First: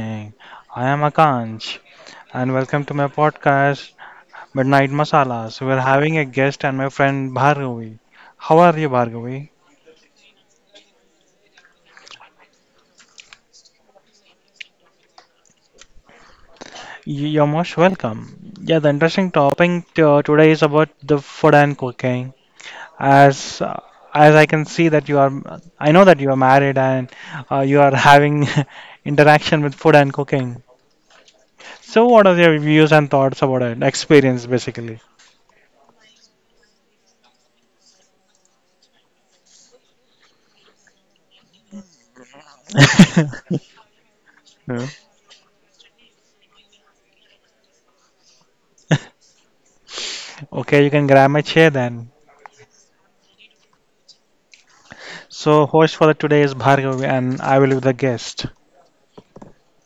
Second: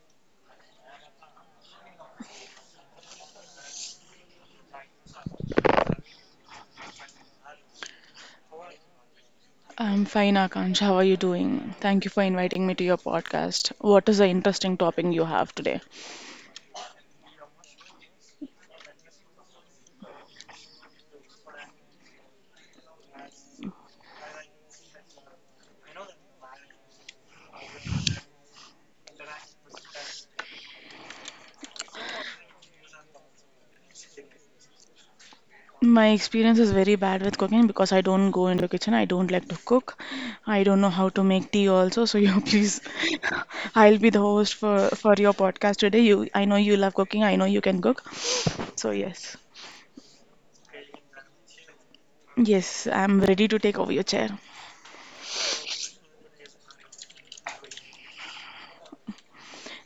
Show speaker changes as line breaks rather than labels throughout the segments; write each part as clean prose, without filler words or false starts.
evening. I am Akansh and welcome to my podcast Midnight Masalas. We're having a guest and my friend Bhargavi. How are you, Bhargavi?
I'm fine, Akansh. How are you doing? Thank you for inviting me to your podcast. What is the interesting topic you have today?
You're most welcome. Yeah, the interesting topic today is about the food and cooking. As uh, as I can see that I know that you are married and you are having interaction with food and cooking. So, what are your views and thoughts about it? Experience, basically.
My experience is very bad with cooking because I don't go into kitchen. I don't like to cook. I don't know how to make tea also. So you please, I'll be the host for your podcast today. You, I know you love cooking. I know you can cook. So yes,
Okay, you can grab my chair then.
yes, I'm ready to take over your chair.
So, host for the today is Bhargav, and I will be the guest.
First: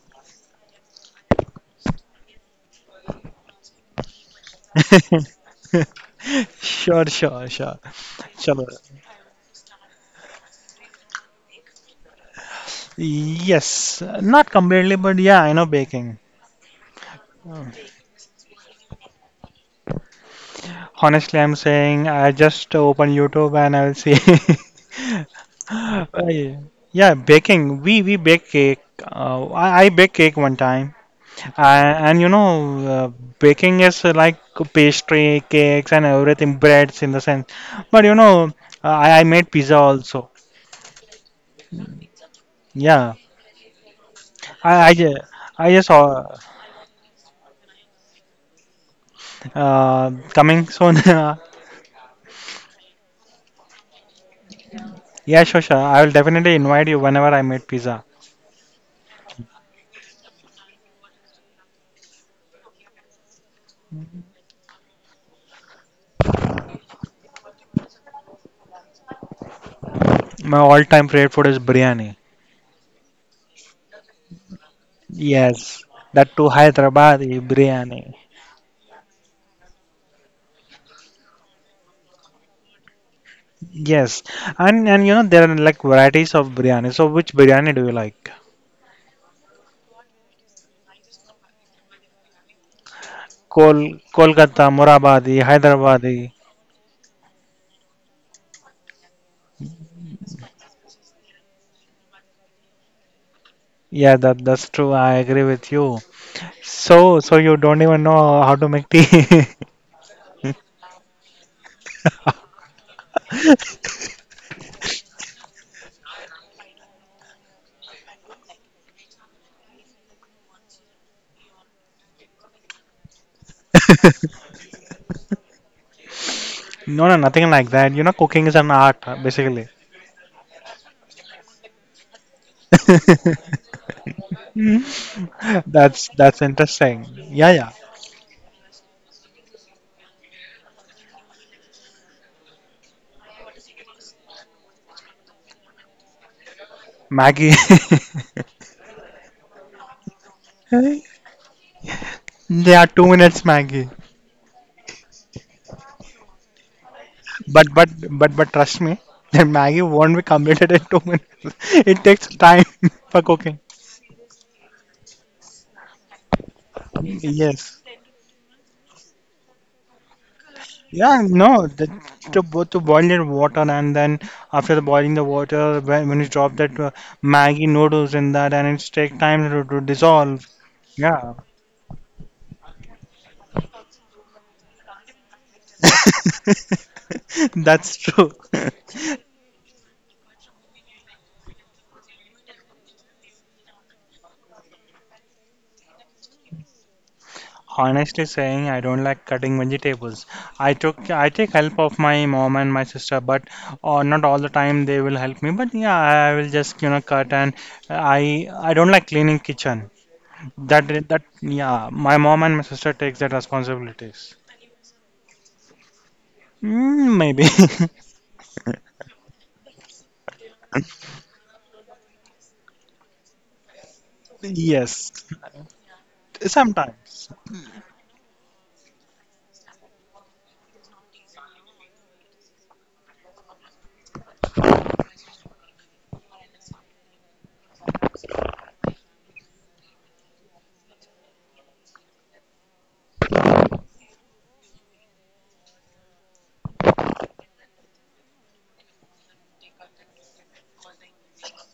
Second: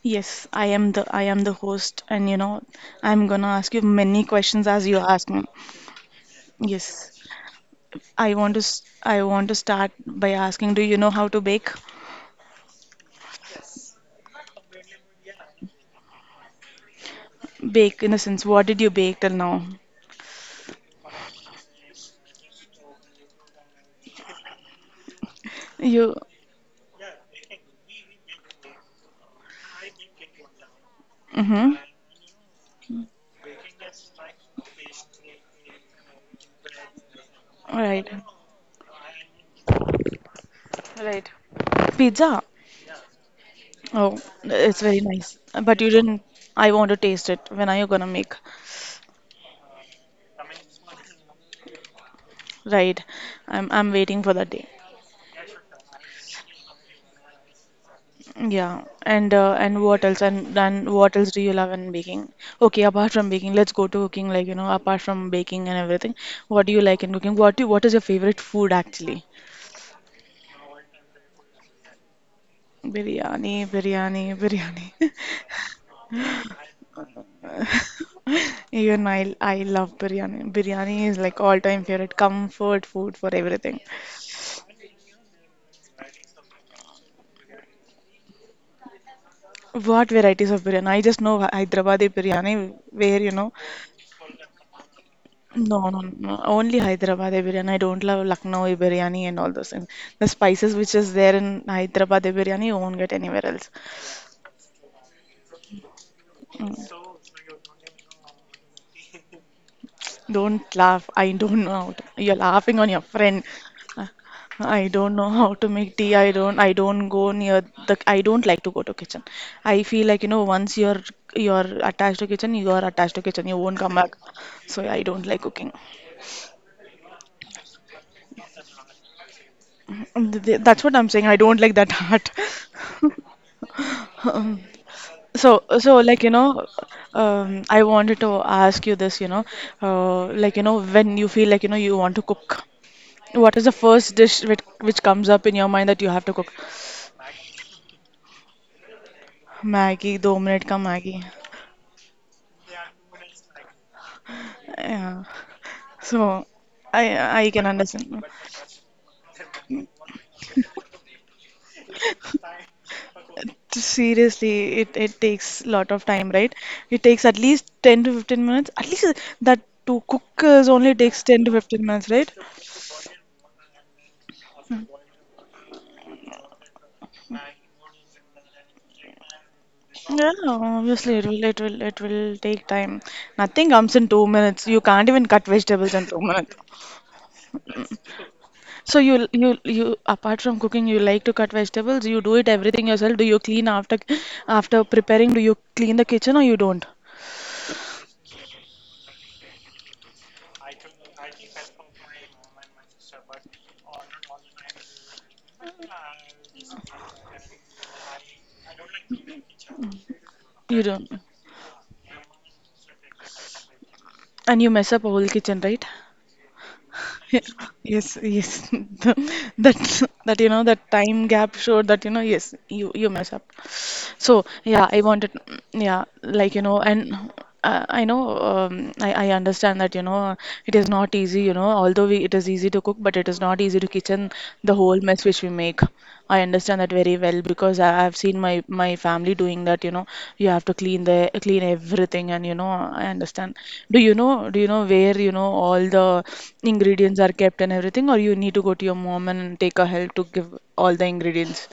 Yes, I am the host, and you know, I'm gonna ask you many questions as you ask me.
Sure,
Yes.
sure, sure. Chalo.
I want to start by asking, do you know how to bake?
Yes, not completely, but yeah, I know baking.
Bake in the sense, what did you bake till now?
Honestly, I'm saying I just open YouTube and I will see. Uh,
You,
yeah, baking. We bake cake. I bake cake one time.
mm-hmm.
And you know, uh, baking is like pastry, cakes, and everything, breads in the sense.
All
But
right.
you know, I made pizza also.
Right. Pizza.
Yeah,
Oh, it's
I I,
very
ju-
nice.
I
But
just
you didn't.
saw
I want to taste it. When are you gonna make?
coming soon.
Right. I'm waiting for that day.
Yeah, sure, sure. I will definitely invite you whenever I made pizza.
Yeah. And what else? And then what else do you love in baking? Okay, apart from baking, let's go to cooking. Like you know, apart from baking and everything, what do you like in cooking? What is your favorite food actually?
My all-time favorite food is biryani.
Biryani, biryani, biryani.
Yes, that too Hyderabadi biryani.
Even I love biryani. Biryani is like all-time favorite comfort food for everything.
Yes, and you know there are like varieties of biryani. So which biryani do you like?
What varieties of biryani? I just know Hyderabadi biryani, where you know.
Kol Kolkata, Murabadi,
No, no,
Hyderabadi.
no. Only Hyderabadi biryani. I don't love Lucknowi biryani and all those things. The spices which is there in Hyderabadi biryani, you won't get anywhere else.
Yeah, that's true. I agree with you.
Mm.
So, so you don't even know how to make tea.
Don't laugh. I don't know how to. You're laughing on your friend. Uh, I don't know how to make tea. I don't. I don't go near the. I don't like to go to kitchen. I feel like you know once you're attached to kitchen, you are attached to kitchen. You won't come back. So yeah, I don't like cooking.
No, no, nothing like that. You know, cooking is an art, basically.
That's what I'm saying. I don't like that art. So
That's
like you
that's
know,
interesting. Yeah, yeah.
I wanted to ask you this. You know, like you know, when you feel like you know you want to cook, what is the first dish which comes up in your mind that you have to cook?
Maggie.
Maggie, दो minute का Maggi
Yeah, 2 minutes, Maggie.
yeah. So I I can
But but
understand.
but but trust me, that Maggie won't be completed in 2 minutes. It takes time for cooking.
Seriously, it takes a lot of time, right? It takes at least
Yes.
10 to 15 minutes. At least that to cook is only
Yeah,
takes 10 to
no,
15
the,
minutes, right?
to, bo- to boil your water and then after the boiling the water, when you drop that Maggi noodles in that and it's take time to
Yeah,
dissolve.
obviously it
Yeah,
will it will it will take time. Nothing comes in 2 minutes. You can't even cut vegetables in 2 minutes.
that's true.
So you apart from cooking, you like to cut vegetables. You do it everything yourself. Do you clean after after preparing? Do you clean the kitchen or you don't?
Honestly saying, I don't like cutting vegetables. I take help of my mom and my sister, but not all the time they will help me. But yeah, I will just you know cut and I don't like cleaning kitchen.
You
That
don't.
that yeah, my mom and my sister takes that responsibilities.
And you mess up a whole kitchen, right?
Mm,
Yeah.
maybe.
Yes, yes. That you know that time gap showed that you know yes you mess up. So yeah, I
Yes,
wanted, yeah, like you know, and
sometimes.
I know I understand that you know it is not easy, you know, although we, it is easy to cook, but it is not easy to kitchen the whole mess which we make. I understand that very well because I've seen my my family doing that. You know, you have to clean the clean everything, and you know, I understand. Do you know? Do you know where you know all the ingredients are kept and everything, or you need to go to your mom and take a help to give all the ingredients?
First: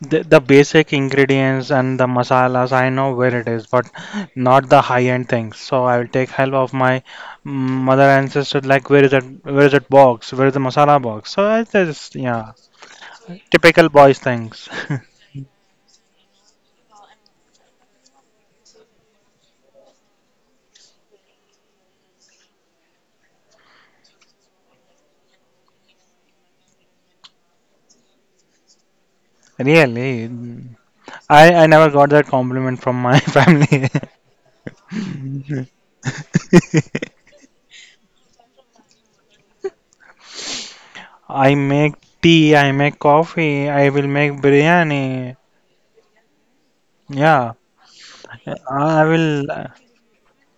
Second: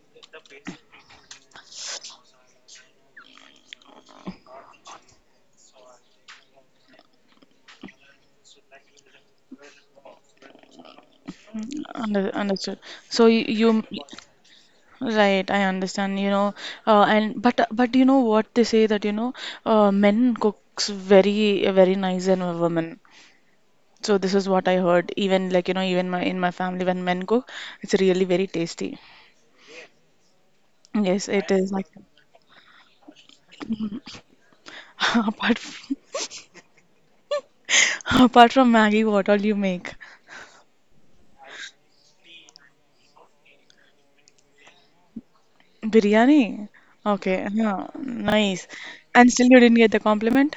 The basic ingredients and the masalas, I know where it is, but not the high-end things. So I will take help of my mm, mother and sister, like where is that box, where is the masala box? So I just, yeah,
Understood. So you
typical boys things.
right, I understand, you know, and but you know what they say that you know, men cooks very nice than women. So this is what I heard. Even like you know, even my in my family when men cook, it's really very tasty.
Really,
Yes, it
I
is like
never got that compliment from my family.
apart from, apart from Maggie, what all you make?
I make tea, I make coffee, I will make biryani.
Biryani. Okay,
Yeah,
yeah, nice.
I
And
will.
still you didn't get the compliment?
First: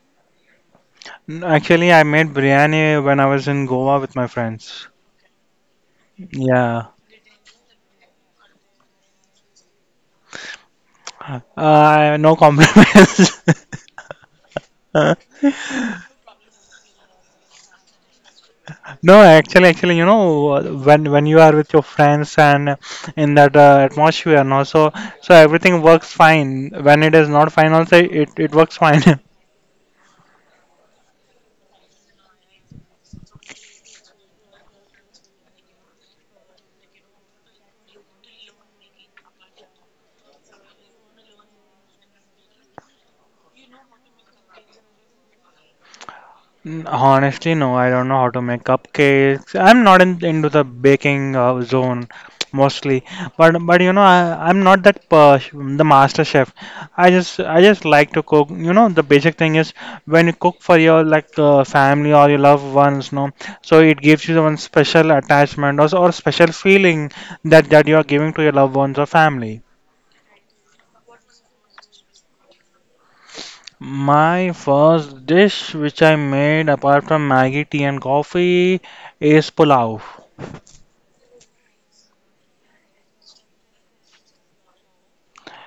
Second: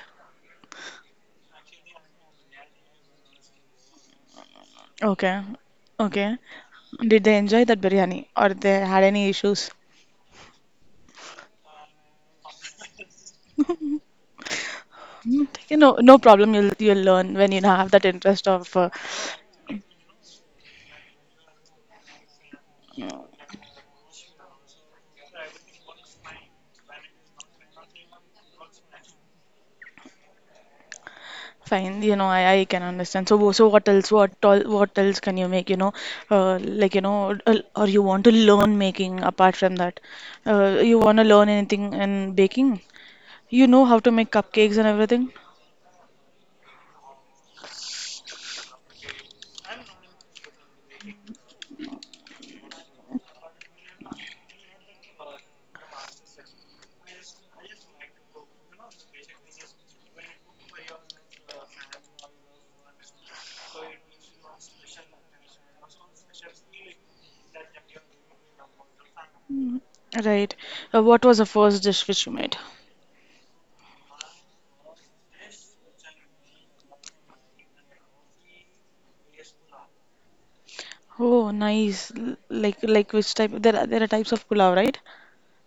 Actually, I made biryani when I was in Goa with my friends.
Okay. Okay.
Yeah,
Did they enjoy that biryani or they had any issues?
no compliments.
Mm, you know, no problem. You'll learn when you have that interest of
No, actually, you know, when you are with your friends and in
mm,
that atmosphere, and also, so everything works fine. When it is not fine, also it works fine.
fine. You know, I can understand. So so what else? What all, what else can you make? You know, or you want to learn making apart from that? You want to learn anything in baking? You know how to make cupcakes and everything?
Mm, honestly, no, I don't know how to make cupcakes. I'm not into the baking zone mostly, but you know, I'm not that the master chef. I just like to cook. You know, the basic thing is when you cook for your like family or your loved ones, no, so it gives you the one special attachment or special feeling that you are giving to your loved ones or family.
Mm, right. What was the first dish which you made?
My first dish which I made apart from Maggie tea and coffee is pulao.
Oh, nice. Like which type? There are types of pulao, right?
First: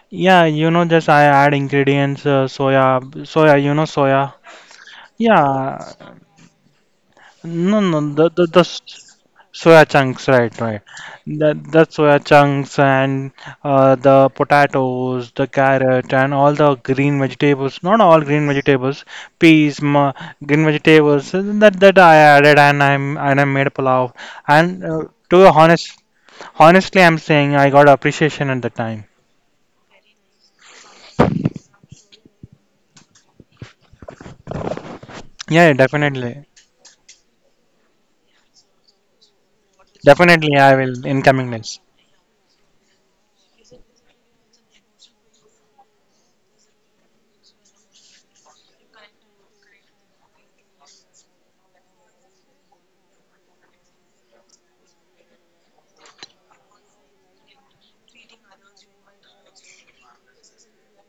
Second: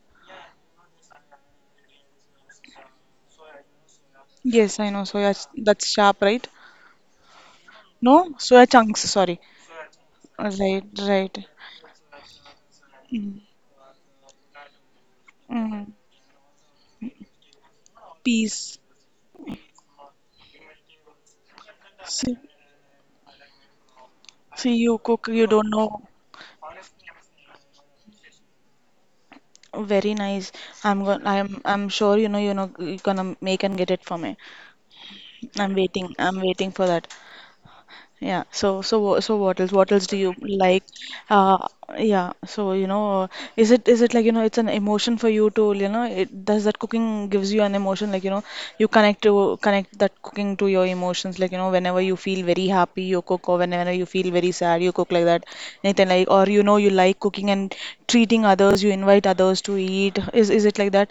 Yeah, you know, just I add ingredients, soya, you know, soya.
Yes, I know.
Yeah,
That's sharp, right?
no, no,
No,
the
soya chunks.
s-
Sorry.
soya chunks, right, right.
Right, right.
That soya chunks and
Mm.
the potatoes, the
Mm.
carrot, and all the green vegetables. Not all green
Peace.
vegetables, peas, ma, green vegetables. That I
See,
added, and I made pulao.
see
And
you cook.
to
You
be
don't know.
honest, honestly, I'm saying I got appreciation at the time.
Very nice. I'm going. I'm. I'm sure you know. You know. You're gonna make and get it for me.
Yeah,
I'm
yeah,
waiting. I'm
definitely,
waiting for that. Yeah. So what else? What else do you
definitely, I
like?
will in coming
Uh,
days.
yeah. So you know, is it like you know, it's an emotion for you to you know, it does that cooking gives you an emotion like you know, you connect to connect that cooking to your emotions like you know, whenever you feel very happy, you cook, or whenever you feel very sad, you cook like that. Anything like, or you know, you like cooking and treating others, you invite others to eat. Is it like that?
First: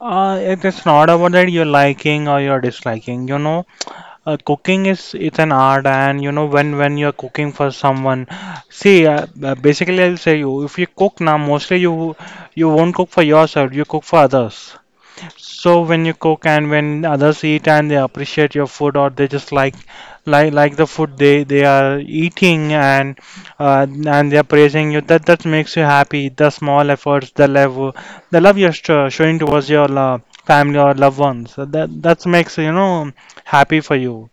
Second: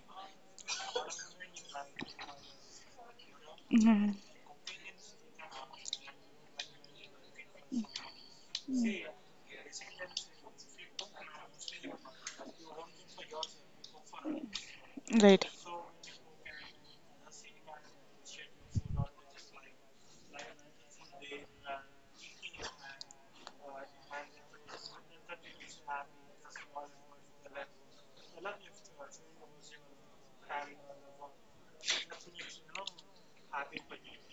It is not about that you're liking or you're disliking. You know,
Mhm.
cooking is it's an art, and you know when you're cooking for someone, see, basically I'll say you if you cook now, mostly you you won't cook for yourself. You cook for others.
Right.
So when you cook and when others eat and they appreciate your food or they just like the food they are eating and uh, and they are praising you that makes you happy. The small efforts, the love you're showing towards your family or loved ones. So that makes you know happy for you.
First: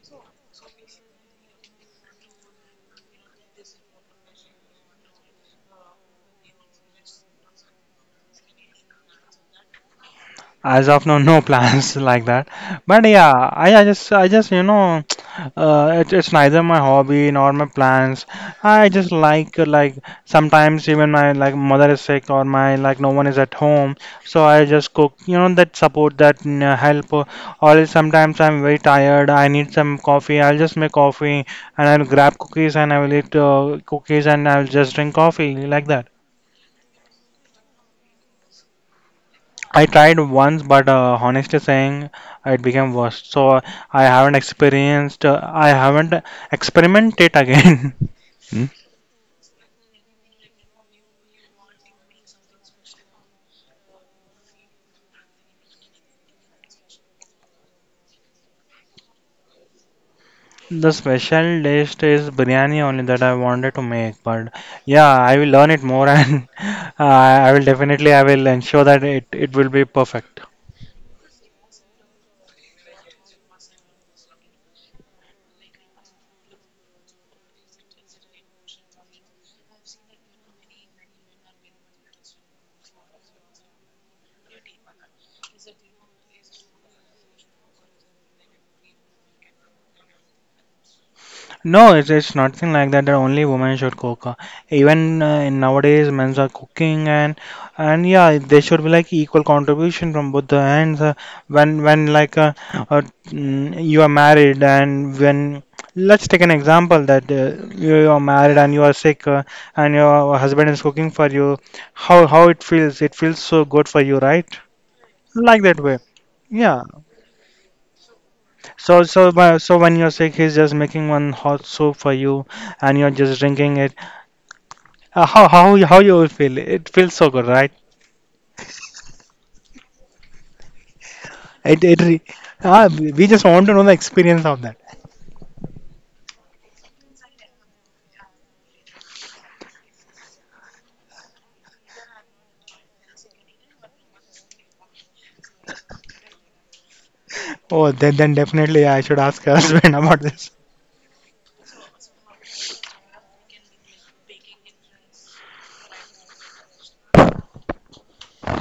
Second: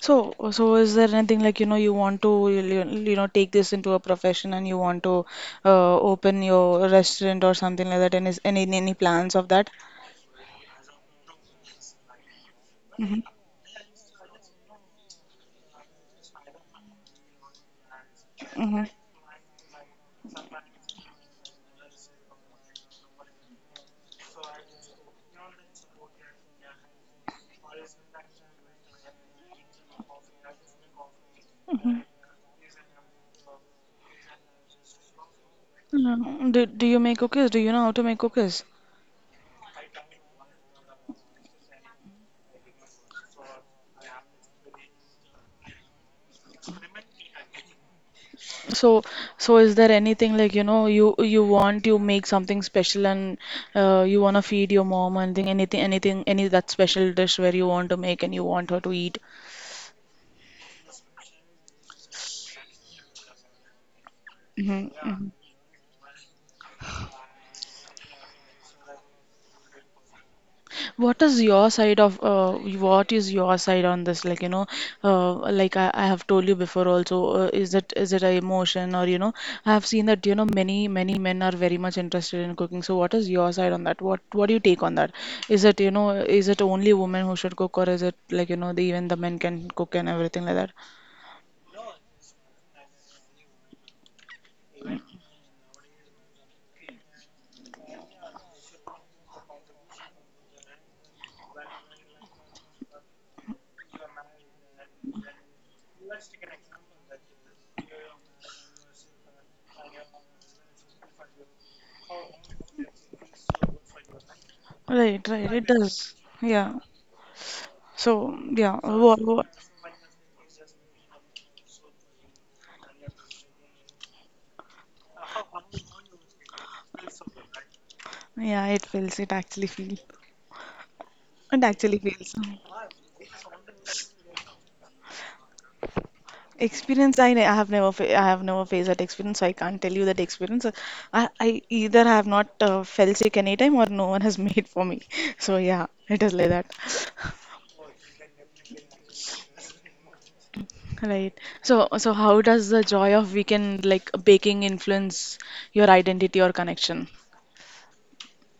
So is there anything like, you know, you you know, take this into a profession and you want to open your restaurant or something like that? And is any plans of that?
As of now, no plans like that. But
Mm-hmm.
yeah, I just, you know, it's neither my hobby nor my plans.
Mm-hmm.
I just like, sometimes even my like mother is sick or my like no one is at home, so I just cook. You know that support, that help. Or else sometimes I'm very tired. I need some coffee. I'll just make coffee and
Mm-hmm.
I'll grab cookies and I will eat cookies and I'll just drink coffee like that.
No. Do, do you make cookies? Do you know how to make cookies?
I tried once, but honestly saying, it became worse. So I haven't experienced, I haven't experimented again. Hmm?
So, so is there anything like, you know, you make something special and you want to feed your mom and anything, anything, anything any that special dish where you want to make and you want her to eat?
The special dish is biryani only that I wanted to make, but yeah,
Mm-hmm.
I will learn it more and I will definitely, I will ensure that it will be perfect.
What is your side of what is your side on this? Like, you know, like I have told you before also, is it a emotion or you know, I have seen that you know many many men are very much interested in cooking. So what is your side on that? What do you take on that? Is it you know is it only women who should cook or is it like you know the, even the men can cook and everything like that?
No, it's nothing like that that only women should cook. Even in nowadays, men's are cooking and yeah, they should be like equal contribution from both the ends. You are married and when let's take an example that you are married and you are sick and your husband is cooking for you, how it feels? It feels so good for you, right?
Right, right.
Like
It
that way.
does. Yeah.
Yeah.
So yeah.
So,
What, what?
when you're sick, he's just making one hot soup for you, and you're just drinking it. How you will feel? It feels so good, right?
Yeah, it feels. It actually feels. It
It,
actually
it. Re-
feels.
ah, we just want to know the experience of that.
Experience, I have never, I have never faced that experience, so I can't tell you that experience. I either have not fell sick anytime or no one has made for me. So yeah, it is like that.
Oh, then definitely I should ask her husband about this.
Right. So how does the joy of weekend like baking influence your identity or connection?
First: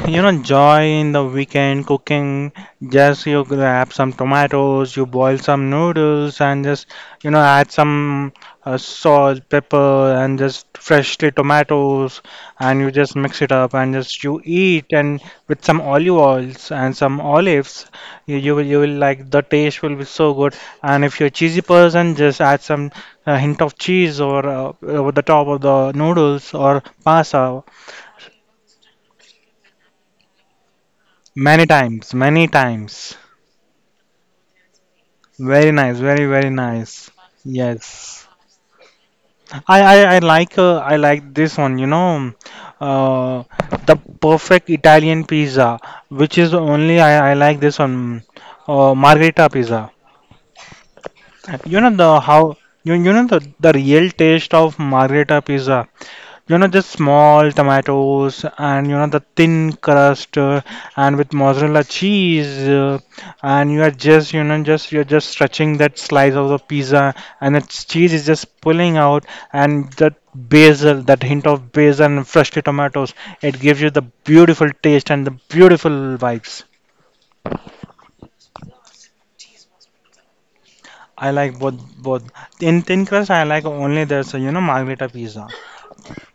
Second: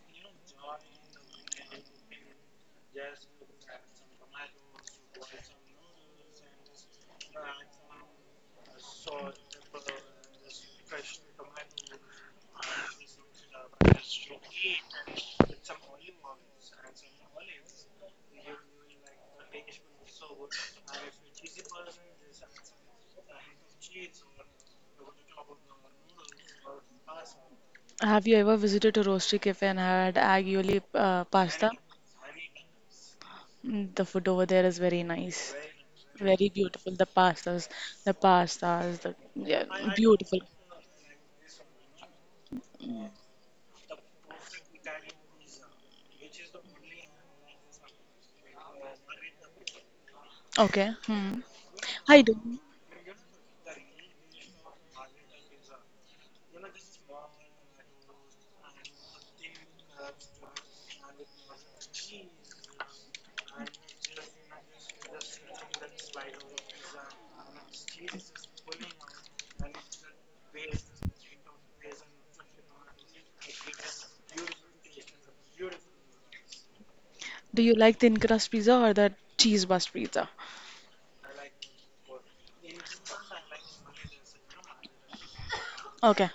You know, joy in the weekend cooking. Just you grab some tomatoes, you boil some noodles, and just you know add some salt, pepper, and just freshly tomatoes, and you just mix it up and just you eat and with some olive oils and some olives, you will like the taste will be so good. And if you're a cheesy person, just add some hint of cheese or over the top of the noodles or pasta
Have you ever visited a roastery cafe and had aglio olio
many
pasta?
times, many times.
Mm, the food over there is very nice.
Very nice, very
Very
very
beautiful. The
nice.
pastas,
Yes,
the yeah, beautiful.
I like this one. You know, uh, the perfect Italian pizza, which is only I like this one, margherita pizza.
Okay. Hmm.
You know the
I do.
how you you know the real taste of margherita pizza. You know, just small tomatoes and you know the thin crust and with mozzarella cheese and you are just you know just you're just stretching that slice of the pizza and the cheese is just pulling out and that basil, that hint of basil and freshly tomatoes, it gives you the beautiful taste and the beautiful vibes.
Do you like thin crust pizza or the cheese bust pizza?
I like both. In thin crust, I like only this, you know, margherita pizza.
Okay.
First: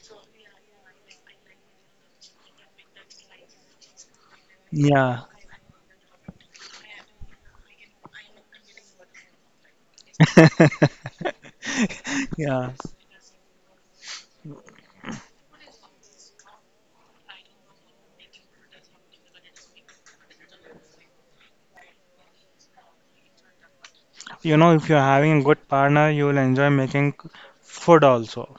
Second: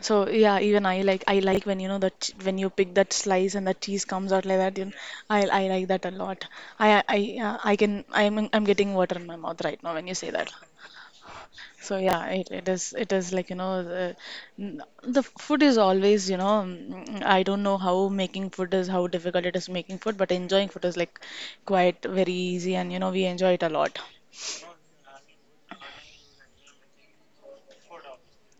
So yeah, even I like when you know when you pick that slice and the cheese comes out like that. You know,
Yeah.
I like that a lot. I can I'm getting water in my mouth right now when you say that. So yeah,
Yeah.
it is like you know the food is always you know mm, I don't know how making food is how difficult it is making food, but enjoying food is like quite very easy and you know we enjoy it a lot.
You know, if you're having a good partner, you will enjoy making food also.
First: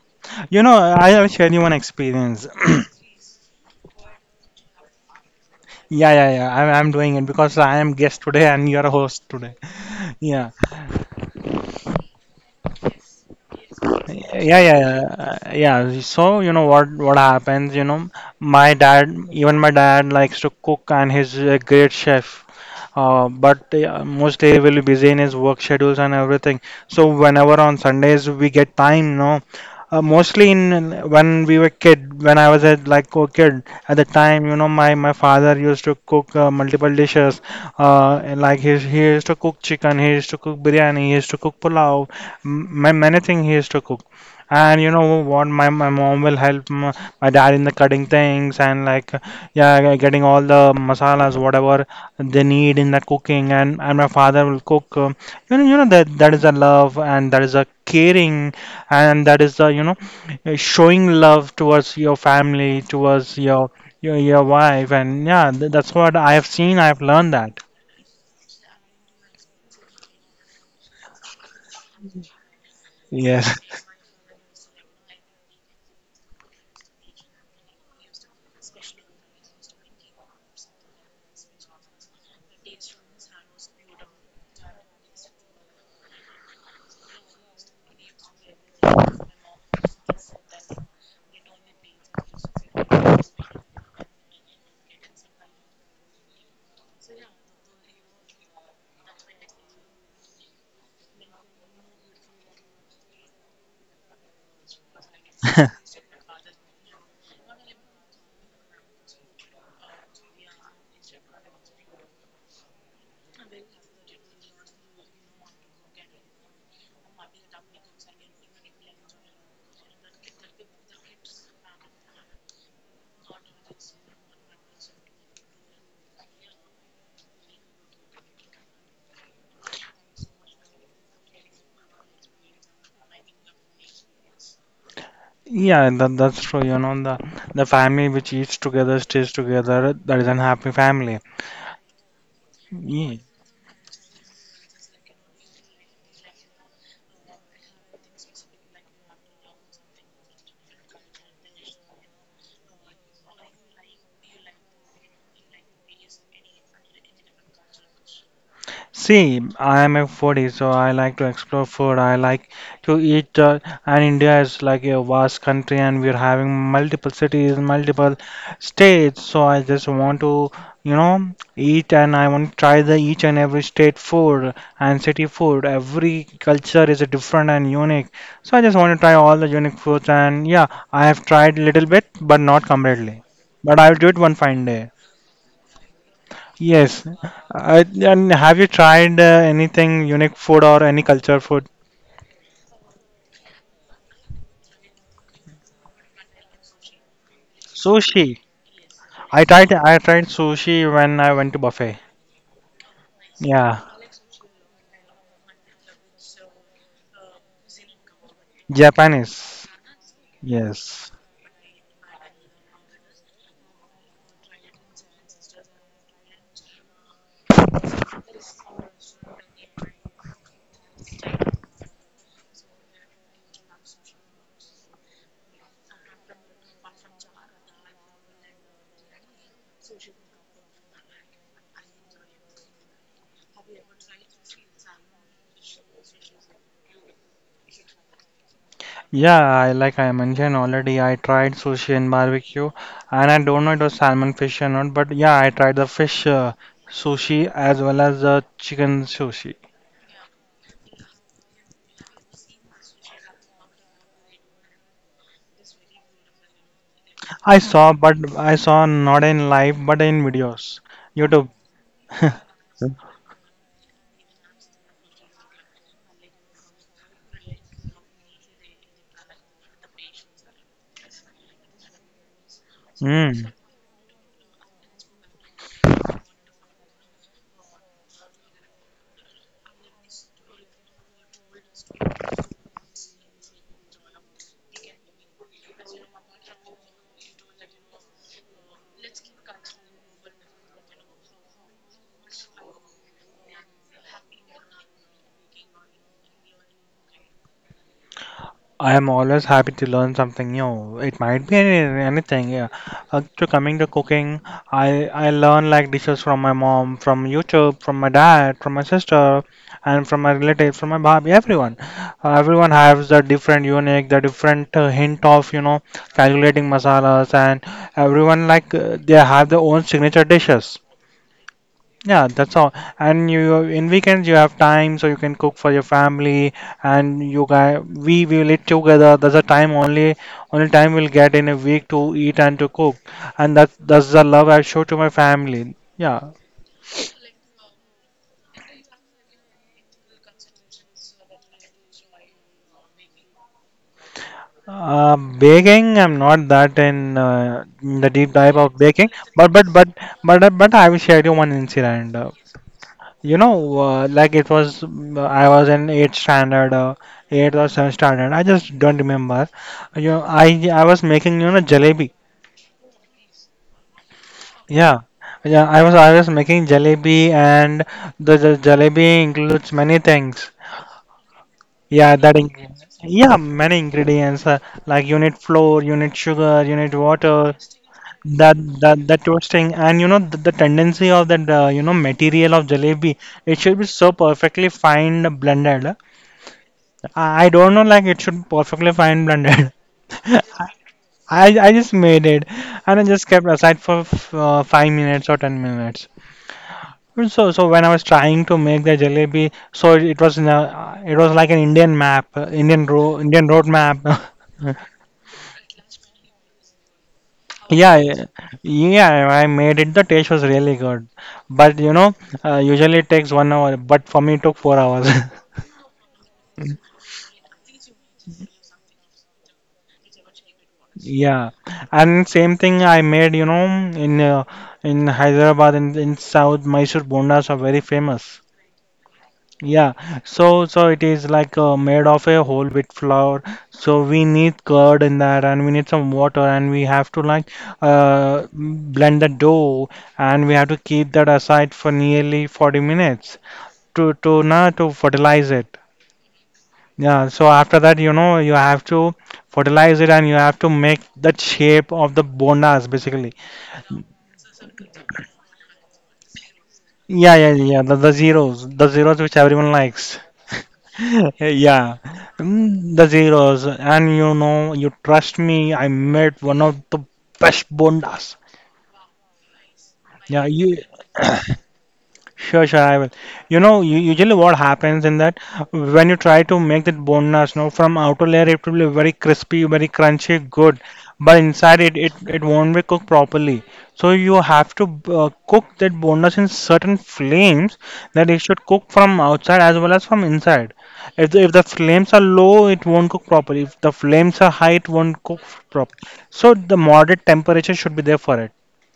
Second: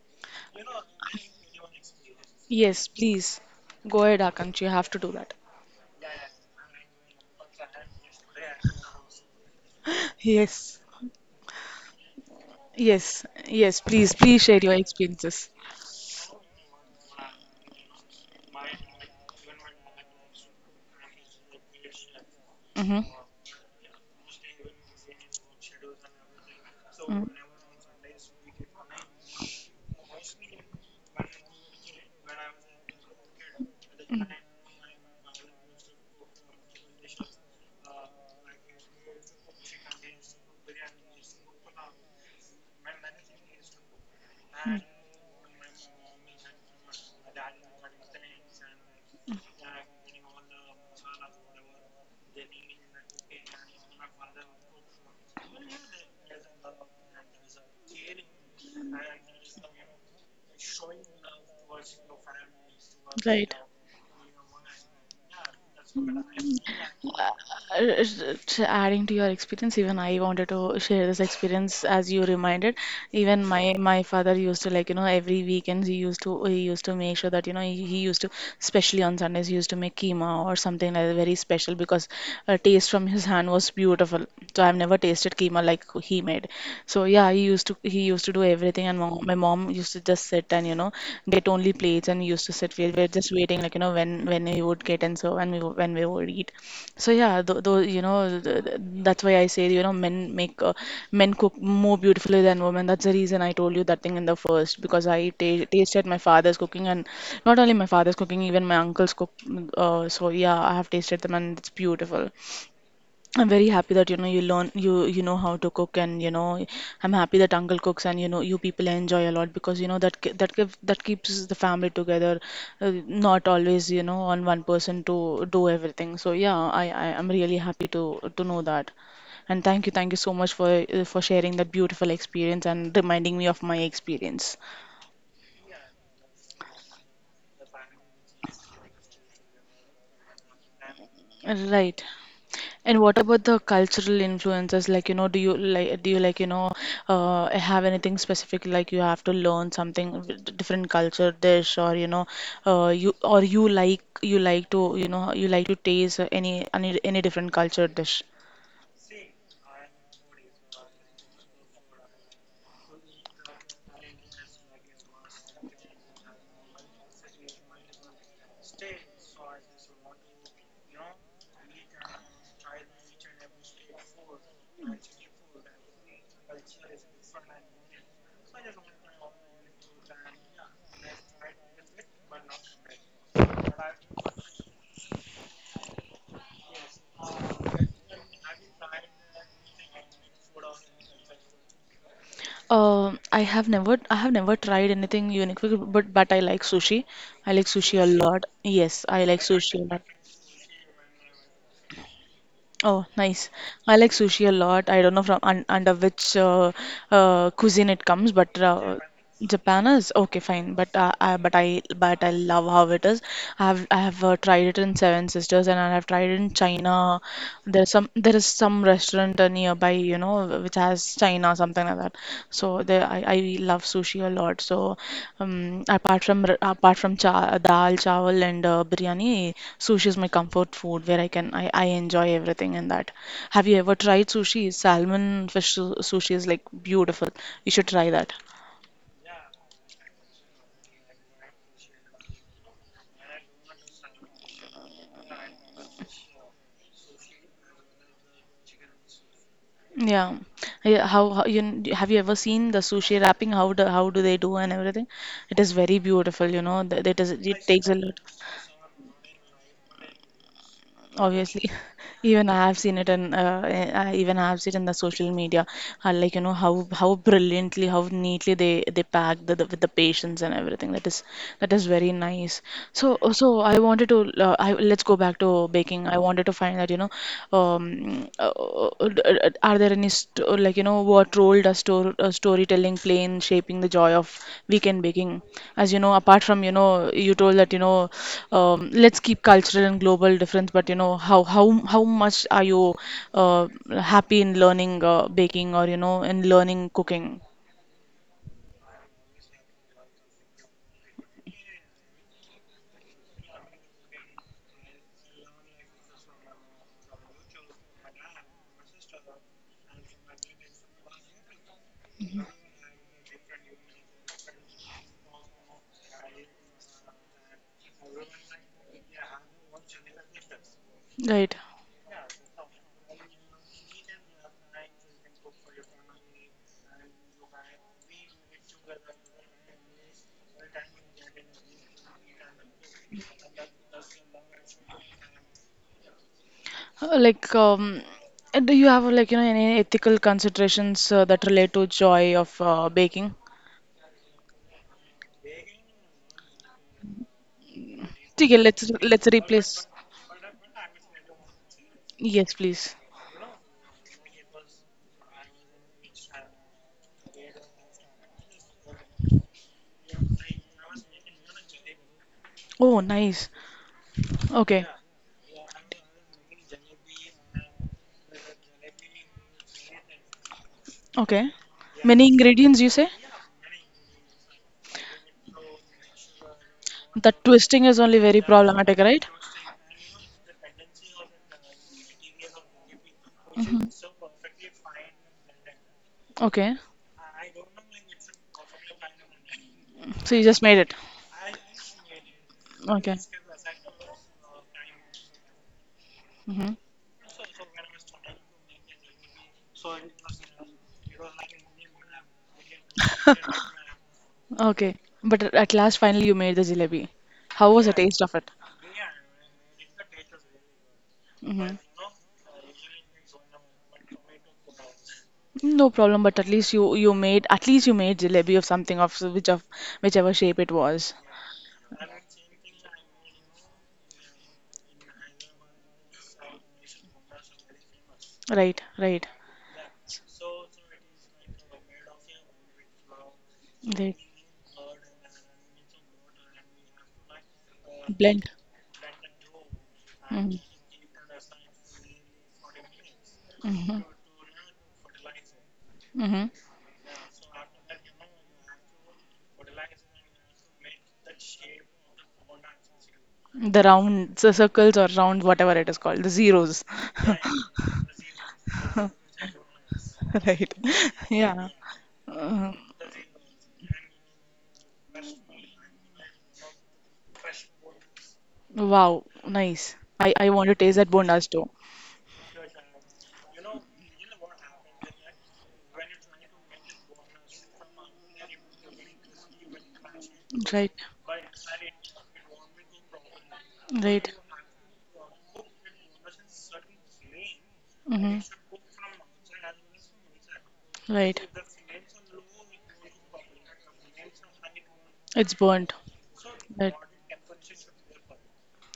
You know, I'll share you one experience.
Yes, please go ahead, Akanksha, you have to do that.
Yeah, yeah, yeah. I'm doing it because I am guest today and you're a host today. Yeah.
Yes, yes, yes. Please, please share
yeah
your
yeah uh,
experiences.
yeah so you know what happens you know my dad even my dad likes to cook and he's a great chef,
Mm-hmm.
but mostly he will be busy in his work schedules and everything, so whenever on Sundays we get time no, mostly in when we were kid when I was a like a kid at the time you know my father used to cook multiple dishes, he used to cook chicken, he used to cook biryani, he used to cook pulao, many things he used to cook. And you know what? My mom will help my dad in the cutting things and like yeah, getting all the masalas, whatever they need in the cooking. And my father will cook. You know that is a love, and that is a caring, and that is the, showing love towards your family, towards
Right.
your your wife. And yeah, that's what I have seen. I have learned that.
Uh, adding to your experience even I wanted to share this experience as you reminded even my
Yes.
my father used to like you know every weekends he used to make sure that you know he used to especially on Sundays he used to make keema or some something like that, very special because a taste from his hand was beautiful. So I've never tasted keema like he made. So yeah, he used to do everything, and mom, my mom used to just sit and you know get only plates, and used to sit. We were just waiting like you know when he would get and so and when we would eat. So yeah, though you know th- th- that's why I say, you know, men make men cook more beautifully than women. That's the reason I told you that thing in the first, because I ta tasted my father's cooking, and not only my father's cooking, even my uncle's cook. So yeah, I have tasted them and it's beautiful. I'm very happy that, you know, you learn, you know how to cook, and you know, I'm happy that uncle cooks and you know you people enjoy a lot, because you know that ki- that give that keeps the family together. Not always, you know, on one person to do everything. So yeah, I am really happy to know that. And thank you, thank you so much for sharing that beautiful experience and reminding me of my experience.
Yeah, that's true. You know, the family which eats together stays together. That is an happy family.
Right. And what about the cultural influences? Like, you know, do you like have anything specific, like you have to learn something different culture dish? Or you know, you or you like, you like to you know you like to taste any any different culture dish.
See, I am a foodie, so I like to explore food. I like to eat, and India is like a vast country, and we're having multiple cities, multiple states. So I just want to, you know, eat, and I want to try the each and every state food and city food. Every culture is different and unique. So I just want to try all the unique foods, and yeah, I have tried little bit, but not completely. But I'll do it one fine day. Yes. And have you tried anything unique food or any culture food?
I have never, I have never tried anything unique, but I like sushi. I like sushi a
Sushi.
lot. Yes, I like
I tried
sushi a
I
lot.
tried sushi when I went to buffet.
Oh, nice.
Yeah,
I like sushi a lot. I don't know from un under which cuisine it comes, but
Japanese.
Japan is okay, fine, but
Yes.
I love how it is. I have tried it in Seven Sisters, and I have tried it in China. There is some restaurant nearby, you know, which has China, something like that. So there, I love sushi a lot. So apart from cha dal, chawal, and biryani, sushi is my comfort food, where I can I enjoy everything in that. Have you ever tried sushi? Salmon fish sushi is like beautiful. You should try that.
Yeah, I like I mentioned already, I tried sushi and barbecue, and I don't know it was salmon fish or not, but yeah, I tried the fish sushi as well as the chicken sushi.
Yeah, yeah. Have you ever seen the sushi wrapping? How do they do and everything? It is very beautiful, you know. th- It is
I
it takes
saw,
a
but
lot,
I saw not in live, but in videos, YouTube.
obviously. Even I have seen it in eh, I even I have seen in the social media, like, you know, how brilliantly, how neatly they pack the with the patients and everything. That is, that is very nice. So uh,
Mm.
so i wanted to let's go back to baking. I wanted to find that, you know, are there any like, you know, what role does storytelling play in shaping the joy of weekend baking, as you know, apart from, you know, you told that, you know, let's keep cultural and global difference, but you know, how much are you uh, happy in learning baking, or you know, in learning cooking?
I am always happy to learn something new. It might be anything. Yeah. To coming to cooking, I learn like dishes from my mom, from YouTube, from my dad, from my sister, and from my relatives, from my baby, everyone. Everyone has the different unique, the different hint of, you know, calculating masalas, and everyone they have their own signature dishes.
Right?
Yeah, that's all. And you in weekends you have time, so you can cook for your family, and you guys we will eat together. That's the time only only time we'll get in a week to eat and to cook, and that's the love I show to my family. Yeah,
Like, do you have, like, you know, any ethical considerations that relate to joy of baking?
baking I'm not that in the deep dive
Okay,
of baking,
let's
but
replace.
I will share you one incident.
Yes, please.
You know, like it was, I was in eighth standard, eighth or seventh standard. I just don't remember. You know, I was making, you know, jalebi.
Oh, nice. Okay,
Yeah, yeah. I was making jalebi, and the jalebi includes many things.
okay.
Yeah,
Many
that in
ingredients, you say?
Yeah, many ingredients, like you need flour, you need sugar, you need
The
water.
twisting is only very
That
problematic,
that
right?
toasting, and you know the tendency of that you know material of jalebi, it should be
Mhm.
so perfectly fine blended.
Okay.
I don't know, like it should be perfectly fine blended.
So you just
I,
made it.
I just made it, and I
Okay.
just kept aside for 5 minutes or 10 minutes.
Hmm.
And so when I was trying to make the jalebi, so it was in a, it was like an Indian map, Indian road map.
Okay. But at last, finally, you made the jalebi. How was the
Yeah,
taste
yeah,
of it?
yeah, I made it. The taste was really good,
Hmm.
but you know, usually it takes 1 hour, but for me it took 4 hours.
No problem, but at least you, you made, at least you made jalebi of something of which of whichever shape it was.
Yeah, and same thing I made, you know, in Hyderabad in South Mysore bondas are very famous.
Right, right,
Yeah, so so it is like made of a whole wheat flour. So
right.
we need curd in that, and we need some water, and we have to like
Blend.
blend the dough, and we
Mm-hmm.
have to keep that aside for nearly 40 minutes to na to fertilize it.
Mm-hmm. Hmm.
Yeah, so after that, you know, you have to fertilize it and you have to make that shape of the bondas basically.
The round, the circles or round, whatever it is called, the zeros.
Yeah, yeah, yeah, the zeros which everyone likes.
Right. Yeah.
Yeah,
Uh,
Mm, the zeros, and you know, you trust me, I made one of the best bondas.
wow, nice.
Yeah,
I want to
you.
taste that bondas too.
Sure, sure, I will. You know, usually what happens in that when you try to make that boneless, you know, from outer layer it will be very crispy, very crunchy, good,
Right.
but inside it won't be cooked properly. So
Right.
you have to cook that boneless in certain flames that
Mm-hmm.
it should cook from outside as well as from inside. If
Right.
if the flames are low, it won't cook properly. If the flames are high, it won't cook
It's burnt.
properly. So the
Right.
moderate temperature should be there for it.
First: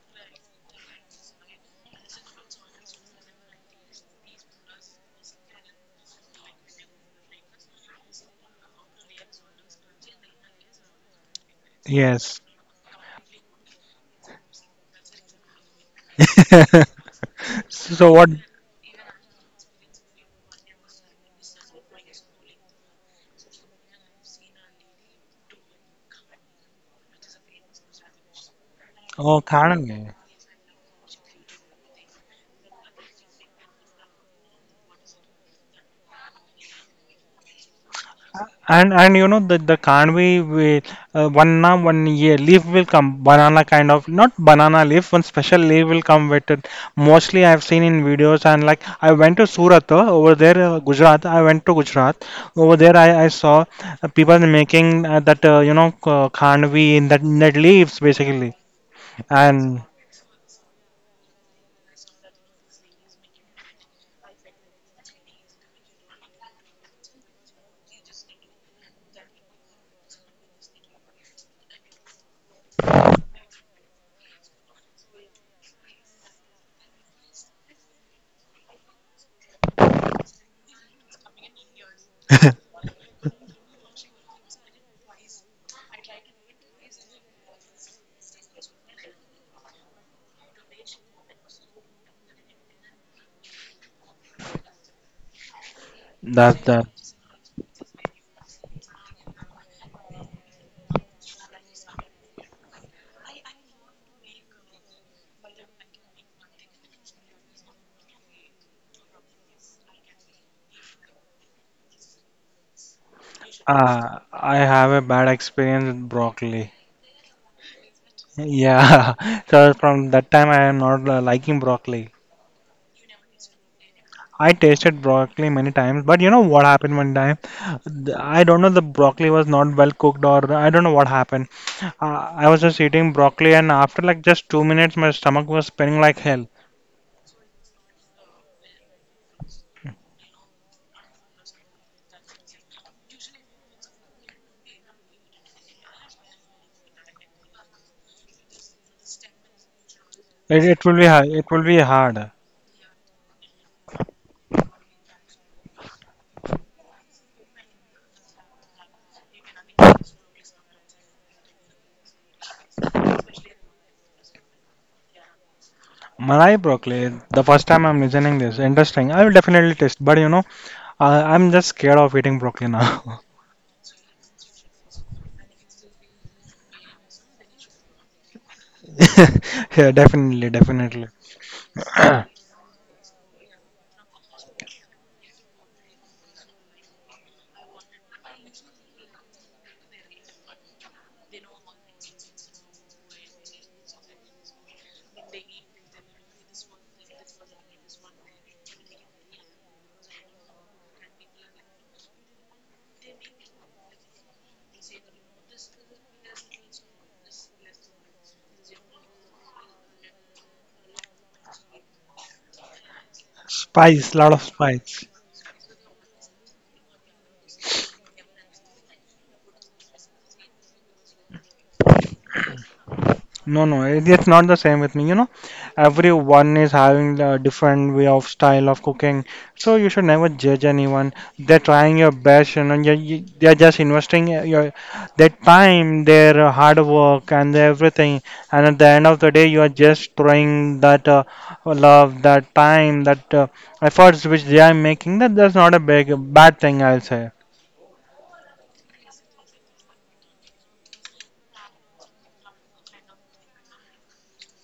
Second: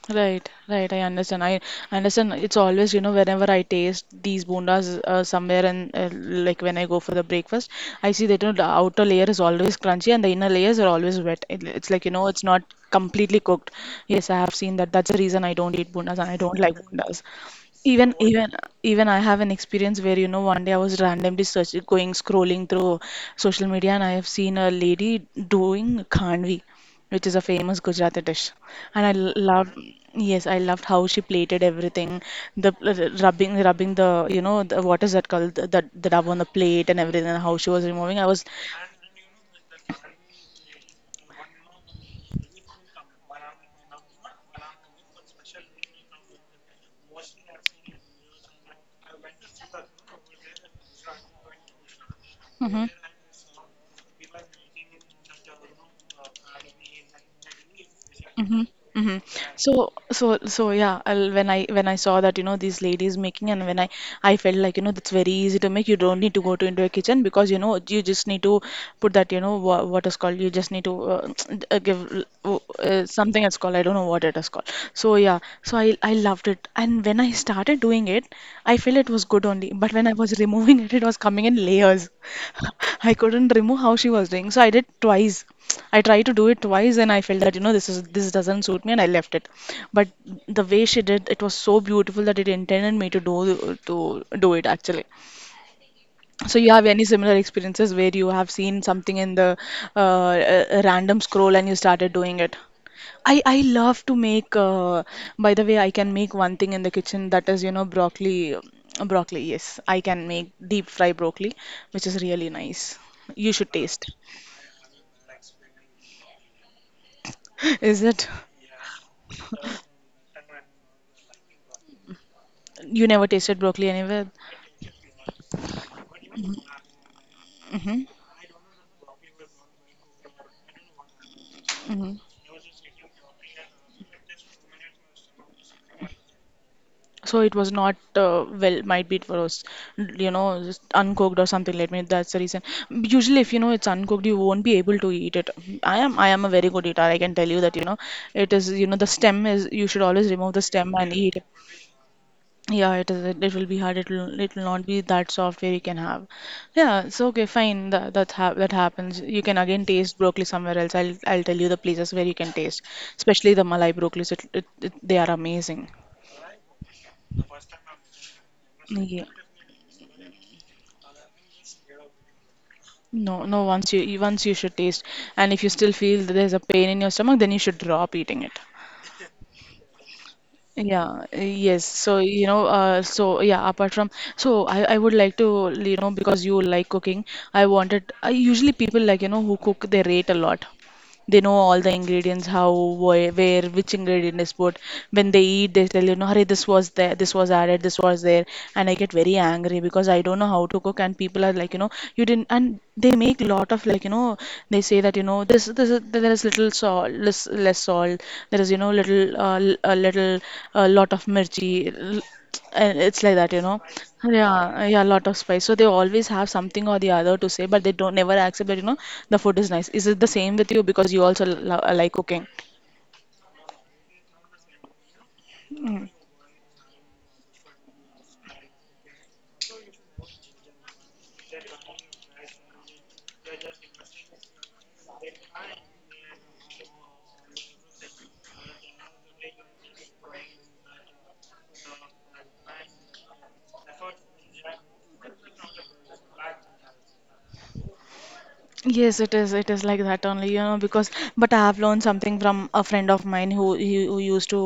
Right, right. I understand. I understand. It's always, you know, whenever I taste these bondas somewhere, and like when I go for the breakfast, I see that, you know, the outer layer is always crunchy and the inner layers are always wet. It's like, you know,
Yes.
it's not completely cooked. Yes, I have seen that. That's the reason I don't eat bondas, and I don't like bondas.
So
Even
what?
even even I have an experience where, you know, one day I was randomly searching, going scrolling through social media, and I have seen a lady doing khandvi, which is a famous Gujarati dish, and I
Oh,
loved,
Kanwe.
yes I loved how she plated everything, the rubbing, the, you know, the, what is that called, the dab on the plate and everything, and how she was removing. I was
And you know the Kanwe will 1 year leaf will come, banana kind of, not banana leaf, one special leaf will come with it. Mostly I've seen in videos, and like I went to Surat over there, Gujarat. I went to Gujarat over
hmm.
there. I saw people making that you know Kanwe in that leaves basically.
Mm-hmm. Mm-hmm.
And
So yeah. When I, when I saw that, you know, these ladies making, and when I felt like, you know, that's very easy to make. You don't need to go to into a kitchen, because you know you just need to put that, you know, what is called. You just need to something it's called. I don't know what it is called. So yeah. So I loved it, and when I started doing it, I felt it was good only. But when I was removing it, it was coming in layers. I couldn't remove how she was doing. So I did twice. I tried to do it twice, and I felt that, you know, this is, this doesn't suit me, and I left it. But the way she did, it was so beautiful that it intended me to do, it actually. So
that
you have
that
any similar experiences where you have seen something in the random scroll and you started doing it? I love to make, by the way, I can make one thing in the kitchen, that is, you know, broccoli. Broccoli, yes. I can make deep fry broccoli, which is really nice. You should taste.
I have a bad experience with broccoli.
Is it?
Yeah, so from that time I am not liking broccoli.
You never tasted broccoli anywhere?
I tasted broccoli many times, but you know what happened one time?
Hmm.
I don't know the broccoli was not well cooked, or I don't know what happened.
Hmm.
I was just eating broccoli, and after like just 2 minutes my stomach was spinning like hell.
So it was not, well, might be it was, you know, just uncooked or something like that. That's the reason. Usually, if you know it's uncooked, you won't be able to eat it. I am a very good eater. I can tell you that, you know, it is, you know, the stem is, you should always remove the stem and eat.
It will be hard.
Yeah, it is. It will be hard. It will. It will not be that software you can have. Yeah. So okay, fine. That happens. You can again taste broccoli somewhere else. I'll tell you the places where you can taste, especially the Malai broccolis. It, they are amazing.
Malai broccoli, the first time I'm listening this, interesting. I
Yeah.
will definitely taste, but you know, I'm just scared of eating broccoli now.
No, no. Once you should taste, and if you still feel that there's a pain in your stomach, then you should drop eating it.
Yeah, definitely, definitely.
Yeah, yes. So, you know, so I would like to, you know, because you like cooking, I usually, people like, you know, who cook, they rate a lot. They know all the ingredients, how, where which ingredient is put. When they eat, they tell you, no hurry, this was there, this was added, this was there. And I get very angry because I don't know how to cook, and people are like, you know, you didn't, and they make lot of, like, you know, they say that, you know, there is little salt, less salt, there is, you know, little a little, a lot of mirchi, and it's like that, you know.
Spice, lot of
Yeah, yeah,
spice.
a lot of spice. So they always have something or the other to say, but they don't never accept that, you know, the food is nice. Is it the same with you, because you also lo like cooking?
No, no, it's not the same with me. You know,
Mm.
everyone is having a different way of style of cooking, so you should never judge anyone. They're trying your best, you know, they're just investing your their time, their hard work, and their everything. And at the end of the day, you are just throwing that love, that time, that efforts which they are making. That's not a big bad thing, I'll say.
Yes, it is. It is like that only, you know, because, but I have learned something from a friend of mine who who used to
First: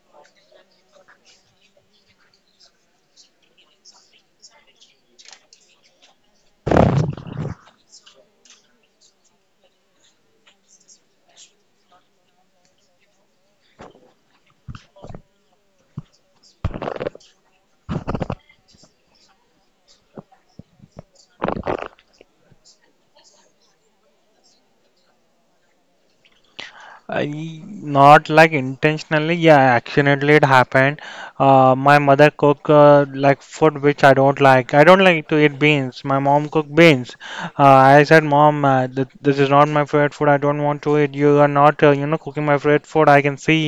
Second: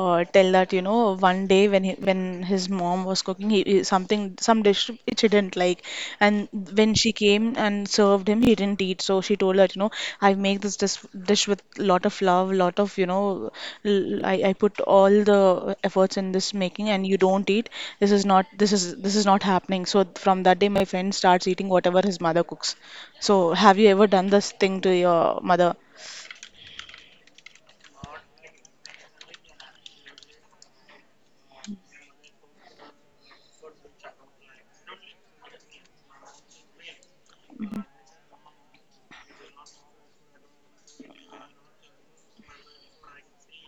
tell that, you know, one day when he, when his mom was cooking, something, some dish which he didn't like, and when she came and served him, he didn't eat. So she told her, you know, I make this dish, with lot of love, lot of, you know, I I put all the efforts in this making, and you don't eat. This is, this is not happening. So from that day, my friend starts eating whatever his mother cooks. So, have you ever done this thing to your mother?
I not like intentionally, yeah, accidentally it happened. My mother cook like food which I don't like. I don't like to eat beans. My mom cook beans. I said, Mom, th this is not my favorite food. I don't want to eat. You are not, you know, cooking my favorite food. I can see.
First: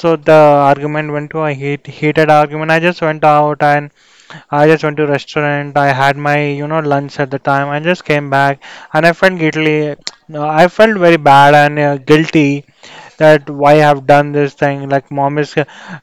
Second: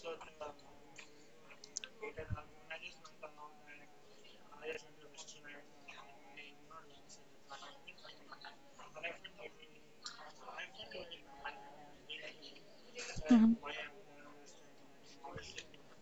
So the argument went to a heated argument. I just went out, and I just went to restaurant. I had my, you know, lunch at the time. I just came back, and I felt guilty. I felt very bad and guilty that
Mhm.
why I have done this thing. Like mom is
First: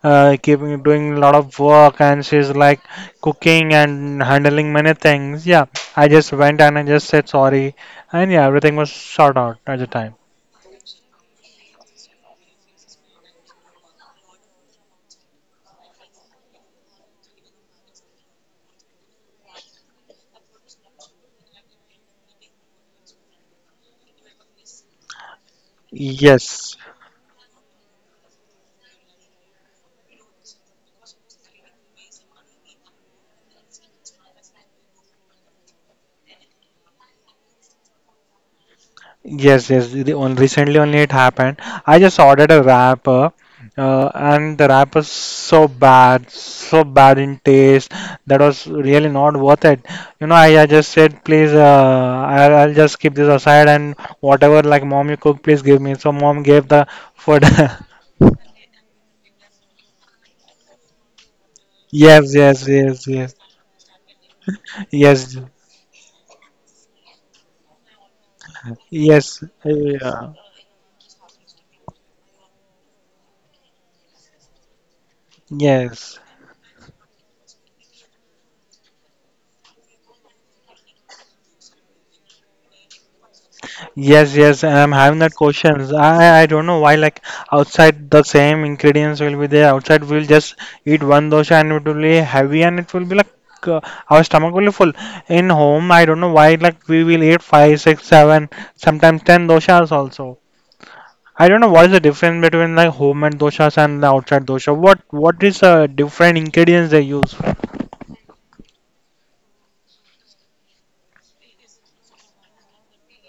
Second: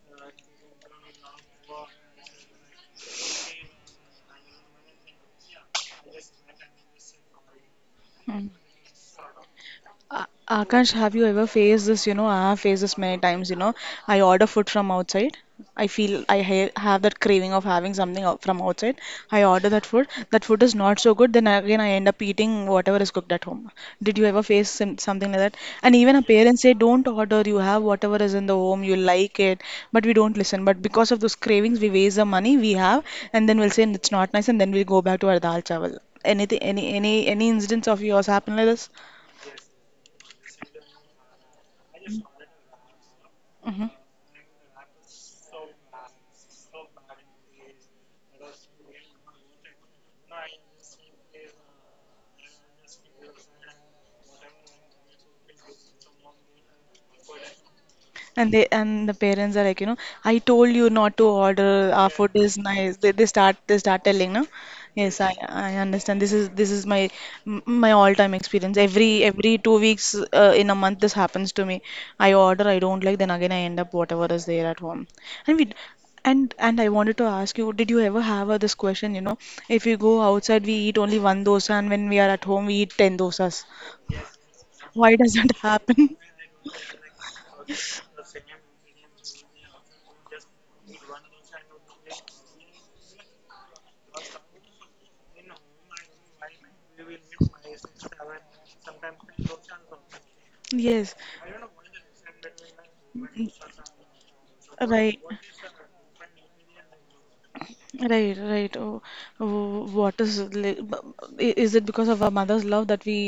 keeping doing a lot of work, and she's like cooking and handling many things. Yeah, I just went, and I just said sorry, and yeah,
Mm.
everything was sorted out at the time.
A- Akash, have you ever faced this? You know, I have faced this many times. You know, I order food from outside. I feel I ha have that craving of having something out from outside. I order that food. That food is not so good. Then again, I end up eating whatever is cooked at home. Did you ever face something like that? And even our parents say,
Yes.
don't order. You have whatever is in the home. You like it. But we don't listen. But because of those cravings, we waste the money we have, and then we'll say it's not nice, and then we'll go back to our dal chawal. Anything, any instance of yours happen like this?
Yes, yes. Recently only it happened. I just ordered a wrapper,
Hmm.
and the wrapper is so bad in taste. That was really not worth it. You know, I just said, please, I'll just keep this aside, and whatever, like mom you cook, please give me. So mom gave the food.
And the parents are like, I told you not to order. Our food
Yes,
is
yes,
nice.
yes, yes,
They start telling, no? Yes, I
yes,
I understand. This is my my all-time experience. Every
yes,
every 2 weeks,
yeah,
in a month this happens to me. I order, I don't like, then again I end up whatever is there at home. And we
yes.
and I wanted to ask you, did you ever have this question, you know, if you go outside we eat only one dosa and when we are at home we eat 10 dosas.
Yes, yes, and I'm
Why
having that
does it
questions.
happen?
I don't know why, like outside the same ingredients will be there. Outside we'll just eat one dosha, and it will be heavy, and it will be like uh, our stomach will be full. In home, I don't know why like we will eat five, six, seven, sometimes ten doshas also.
Yes,
I don't know what is the difference between like home and doshas and the outside dosha.
right.
What is the different ingredients they use?
Right, right. Oh, oh, what is is it because of our mother's love that we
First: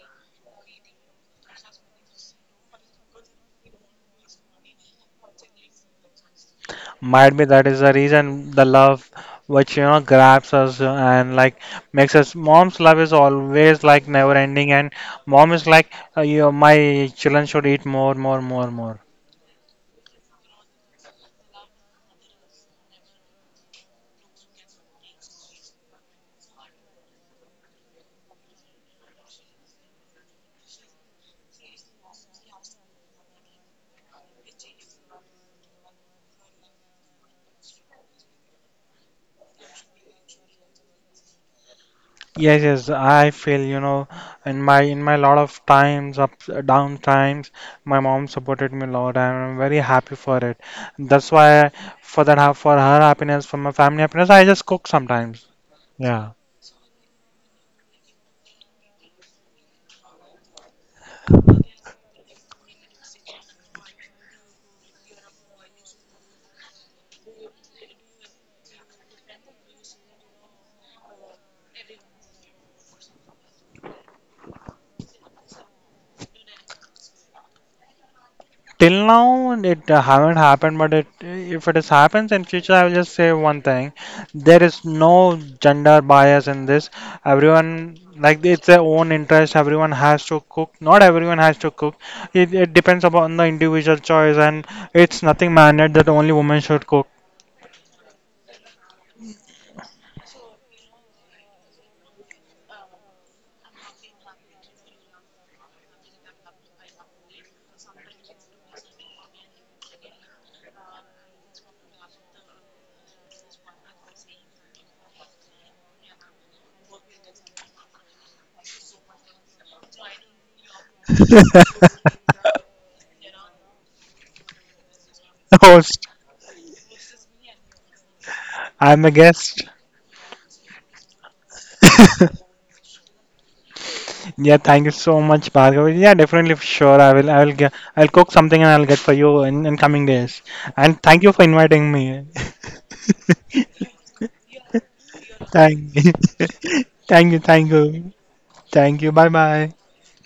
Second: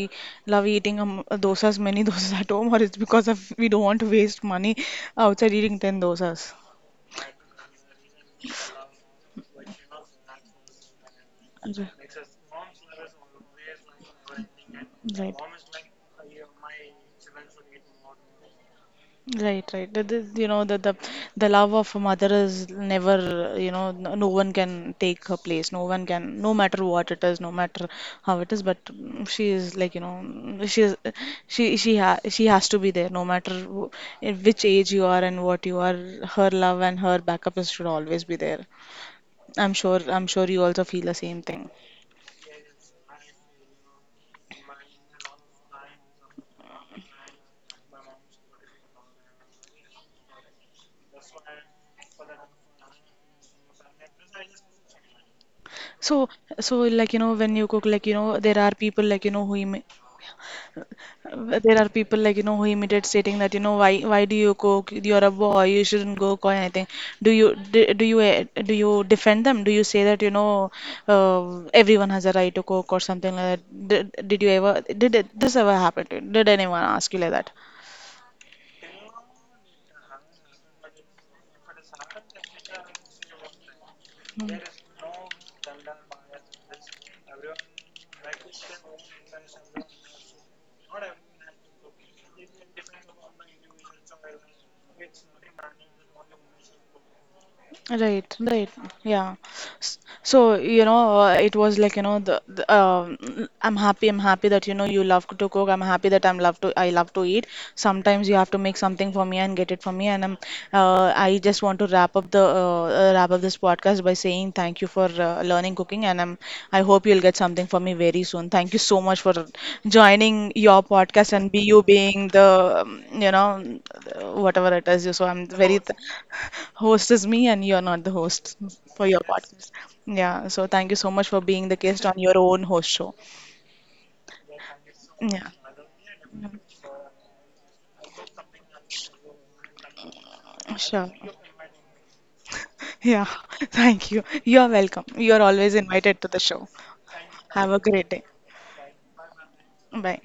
love eating dosas, many dosas at home, or it's because of we don't want to waste money outside eating 10 dosas?
Might be that is the reason, the love which you know grabs us and like
Right.
makes us. Mom's love is always like never ending, and
Right.
mom is like, you my children should eat more, more, more, more.
Right, right. That is, you know, the love of a mother is never, you know, no one can take her place. No one can, no matter what it is, no matter how it is. But she is like, she is, she ha she has to be there, no matter wh in which age you are and what you are. Her love and her backup is should always be there. I'm sure you also feel the same thing.
Yes, yes, I feel, you know, in my lot of times, down times, my mom supported me a lot, and I'm very happy for it. That's why for that, for her happiness, for my family happiness, I just cook sometimes.
So,
Yeah.
so like you know, when you cook, like you know, there are people like you know who imi there are people like you know who imitate stating that you know why do you cook? You're a boy, you shouldn't cook or anything. Do you defend them? Do you say that you know everyone has a
Till now, it haven't happened, but it, if it is happens in future, I will just say one thing: there is no gender bias in this. Everyone like it's their own interest. Everyone has to cook. Not everyone has to cook. It depends upon the individual choice, and it's nothing mandated that only women should cook.
Right, right. Yeah. S- So, you know, it was like, you know, the I'm happy that, you know, you love to cook. I'm happy that I love to eat. Sometimes you have to make something for me and get it for me. And I just want to wrap up wrap up this podcast by saying thank you for learning cooking. And I hope you'll get something for me very soon. Thank you so much for joining your podcast and be you being the, whatever it is. So I'm very, th
Host,
host is me, and you're not the host
I'm
for
a
your
guest.
podcast. Yeah, so thank you so much for being the guest on your own host show.
Yeah, thank you so
Yeah,
much, Bhargav. Yeah, definitely, for sure. I'll cook something and I'll get for you in coming days. And
sure.
thank you for inviting me.
Yeah, thank you. You're welcome. You're always
Thank you,
invited to the show.
thank you, thank
Have a great
you,
day.
thank you. Bye, bye.
Bye.